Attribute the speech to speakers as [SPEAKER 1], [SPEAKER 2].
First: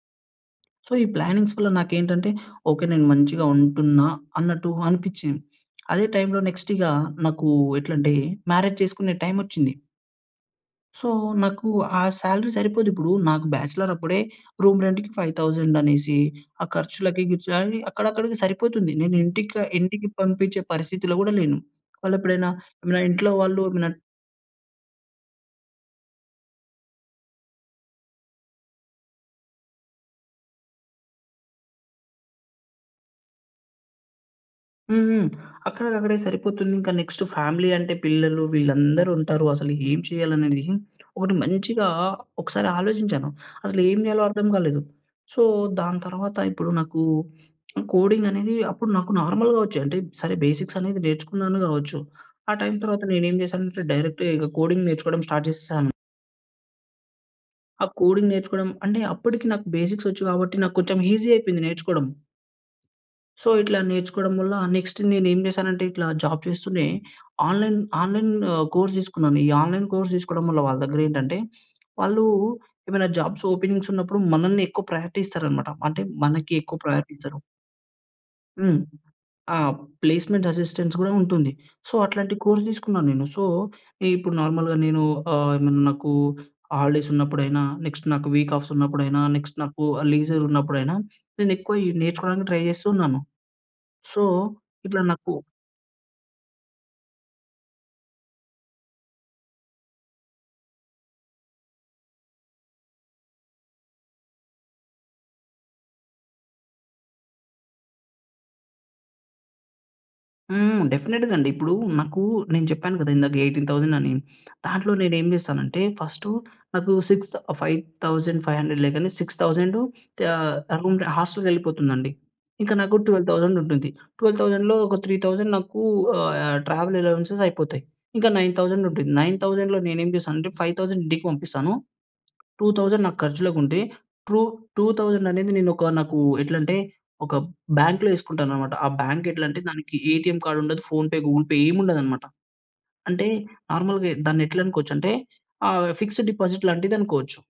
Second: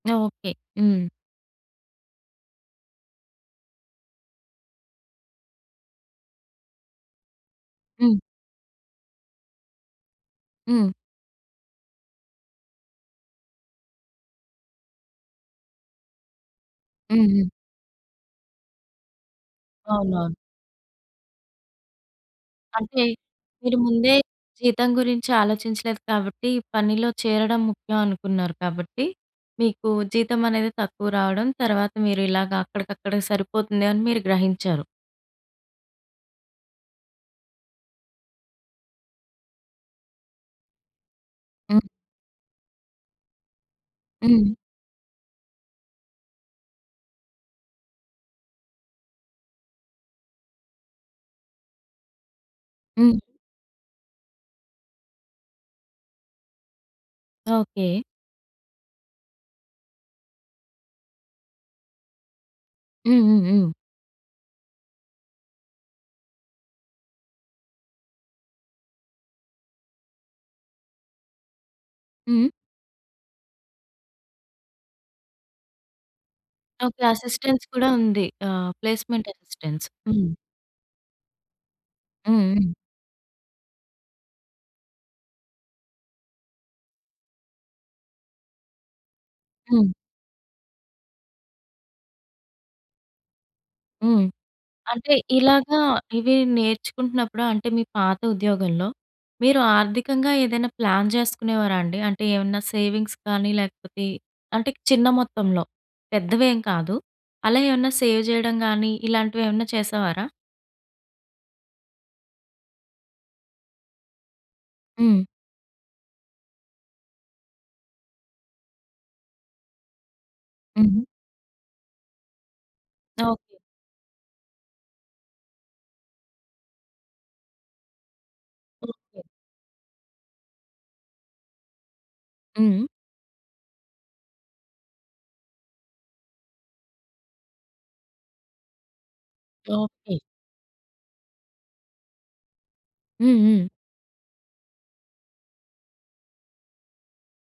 [SPEAKER 1] Okay.
[SPEAKER 2] So,
[SPEAKER 1] హ్మ్.
[SPEAKER 2] ఈ plannings వల్ల నాకేంటంటే, ఓకే. నేను మంచిగా ఉంటున్నా, అన్నట్టు అనిపించింది. అదే టైంలో నెక్స్టిగా, నాకూ ఎట్లంటే,
[SPEAKER 1] హ్మ్.
[SPEAKER 2] మ్యారేజ్ చేసుకునే టైమోచ్చింది...
[SPEAKER 1] హ్మ్.
[SPEAKER 2] సో, నాకు ఆ సాలరీ సరిపోదిప్పుడూ. నాకు బ్యాచలరప్పుడే రూమ్ రెంట్‌కి 5,000 అనేసి, ఆ ఖర్చులకి,
[SPEAKER 1] హ్మ్. హ్మ్.
[SPEAKER 2] గిర్చు‌లని అక్కడక్కడికి సరిపోతుంది. నేను ఇంటిక ఇంటికి
[SPEAKER 1] అవునవును.
[SPEAKER 2] పంపించే పరిస్థితిలో గూడా లేను. వాళ్ళేప్పుడైనా, ఏమైనా
[SPEAKER 1] అంటే,
[SPEAKER 2] ఇంట్లో వాళ్ళు
[SPEAKER 1] మీరు
[SPEAKER 2] నన్
[SPEAKER 1] ముందే జీతం గురించాలోచించలేదు కాబట్టి, పనిలో చేరడం ముఖ్యం అనుకున్నారు కాబట్టి, మీకు జీతం అనేది తక్కువ రావడం, తర్వాత మీరిలాగ అక్కడికక్కడికి సరిపోతుంది అని మీరు గ్రహించారు.
[SPEAKER 2] హ్మ్, హ్మ్. అక్కడికక్కడే సరిపోతుంది. ఇంకా నెక్స్టు ఫ్యామిలీ అంటే పిల్లలు, వీళ్ళందరుంటారు, అసలు ఏం చేయాలనేడిది, ఒకటి మంచిగా
[SPEAKER 1] హ్మ్.
[SPEAKER 2] ఒకసారి ఆలోచించాను. అసలేం జేయాలో అర్థం
[SPEAKER 1] హ్మ్.
[SPEAKER 2] గాలేదు. సో, దాంతర్వాత, ఇప్పుడు నాకు హ్మ్, కోడింగనేది, అప్పుడు నాకు నార్మల్‌గా వచ్చే, అంటే, సరే బేసిక్స్ అనేది నేర్చుకున్నాను గావచ్చు. ఆ టైం తర్వాత
[SPEAKER 1] హ్మ్.
[SPEAKER 2] నేనేం జేశానంటే, డైరెక్ట్‌గా ఇక కోడింగ్ నేర్చుకోవడం స్టార్ట్ జేసేసాను... ఆ
[SPEAKER 1] ఓకే.
[SPEAKER 2] కోడింగ్ నేర్చుకోడం అంటే అప్పడికి నాకు బేసిక్స్ ఒచ్చు గాబట్టి, నాకు కొంచెం ఈజీ అయిపోయింది నేర్చుకోడం...
[SPEAKER 1] హ్మ్. హ్మ్.
[SPEAKER 2] సో,
[SPEAKER 1] హ్మ్.
[SPEAKER 2] ఇట్లా నేర్చుకోడం వల్ల, నెక్స్టు నేను ఏం చేశానంటే ఇట్లా జాబ్ జేస్తూనే ఆన్‌లైన్ ఆన్‌లైన్ ఆహ్, కోర్స్ తీసుకున్నాను. ఈ ఆన్‌‌లైన్ కోర్స్ తీసుకోవడం వల్ల వాళ్ళ దెగ్గరేంటంటే, వాళ్ళు
[SPEAKER 1] హ్మ్.
[SPEAKER 2] ఏమైనా జాబ్స్ ఓపెనింగ్స్ ఉన్నపుడు మనల్ని ఎక్కువ ప్రయారిటీ ఇస్తారనమాట. అంటే మనకి ఎక్కువ
[SPEAKER 1] ఓకే.
[SPEAKER 2] ప్రయారిటీ ఇస్తరు.
[SPEAKER 1] అసిస్టెన్స్ కూడా ఉంది. ఆహ్,
[SPEAKER 2] హ్మ్.
[SPEAKER 1] ప్లేస్మెంట్
[SPEAKER 2] ఆహ్,
[SPEAKER 1] అసిస్టెన్స్. హ్మ్.
[SPEAKER 2] ప్లేస్మెంట్ అసిస్టెన్స్ గూడా ఉంటుంది. సో, అట్లాంటి
[SPEAKER 1] హ్మ్.
[SPEAKER 2] కోర్స్
[SPEAKER 1] హ్మ్.
[SPEAKER 2] తీసుకున్నా నేను. సో, ఈప్పుడు నార్మల్‌గా నేను ఆహ్, ఏమన్నా నాకు హాలిడేస్ ఉన్నపుడైనా, నెక్స్ట్ నాకు వీక్ ఆఫ్స్ ఉన్నప్పుడైనా, నెక్స్ట్ నాకు
[SPEAKER 1] హ్మ్.
[SPEAKER 2] ఆహ్, లీజరున్నప్పుడైనా, నేనెక్కువ ఈ నేర్చుకోవడానికి ట్రై జేస్తు ఉన్నాను.
[SPEAKER 1] హ్మ్.
[SPEAKER 2] సో, ఇట్లా
[SPEAKER 1] అంటే
[SPEAKER 2] నాకు
[SPEAKER 1] ఇలాగా, ఇవి నేర్చుకుంటున్నప్పుడు, అంటే మీ పాత ఉద్యోగంలో, మీరు ఆర్థికంగా ఏదైనా ప్లాన్ చేసుకునేవారా అండి? అంటే ఏమన్నా సేవింగ్స్ కానీ, లేకపోతే అంటే చిన్న మొత్తంలో, పెద్దవేం కాదు. అలా ఏమన్నా సేవ్ జేయడం గాని, ఇలాంటివేమన్నా చేసేవారా?
[SPEAKER 2] హ్మ్. డెఫినిట్‌గండి. ఇప్పుడూ నాకూ, నేను చెప్పాను కదా! ఇందాక 18,000 థౌసండని, దాంట్లో
[SPEAKER 1] హ్మ్.
[SPEAKER 2] నేనేం జేస్తానంటే, ఫస్టు నాకు సిక్స్ థ ఆహ్, 5,500 లేగాని 6,000 ఆహ్,
[SPEAKER 1] హుహు.
[SPEAKER 2] ఎలగుంటే హోస్టల్‌కెళ్ళిపోతుందండి. ఇంక నాకు 12,000
[SPEAKER 1] ఓకే.
[SPEAKER 2] థౌసండుంటుంది, 12,000లో ఒక 3,000 నాకు ఆహ్, యాహ్, ట్రావెల్ అలోవెన్స్‌స్ అయిపోతాయి. ఇంకా 9,000 థౌసండుంటుంది,
[SPEAKER 1] ఓకే.
[SPEAKER 2] 9,000లో నేనేం జేశానంటే, 5,000 ఇంటికి పంపిస్తాను. టూ
[SPEAKER 1] హ్మ్.
[SPEAKER 2] థౌసండ్ నాకర్చులకుంటే, ట్రూ టూ థౌసండనేది నేనొక, నాకు ఎట్లంటే, ఒక బ్యాంక్‌లో ఎసుకుంటాననమాట. ఆ బ్యాంకెట్లంటే దానికి
[SPEAKER 1] ఓకే.
[SPEAKER 2] ఏటీఎం కార్డుండదు, ఫోన్‌పే, గూగుల్‌పే ఏముండదనమాట. అంటే
[SPEAKER 1] హ్మ్. హ్మ్.
[SPEAKER 2] నార్మల్‌గా దాన్నేట్లనుకోవచ్చంటే ఆహ్, ఫిక్స్డ్ డిపాజిట్ లాంటిదనుకోవచ్చు.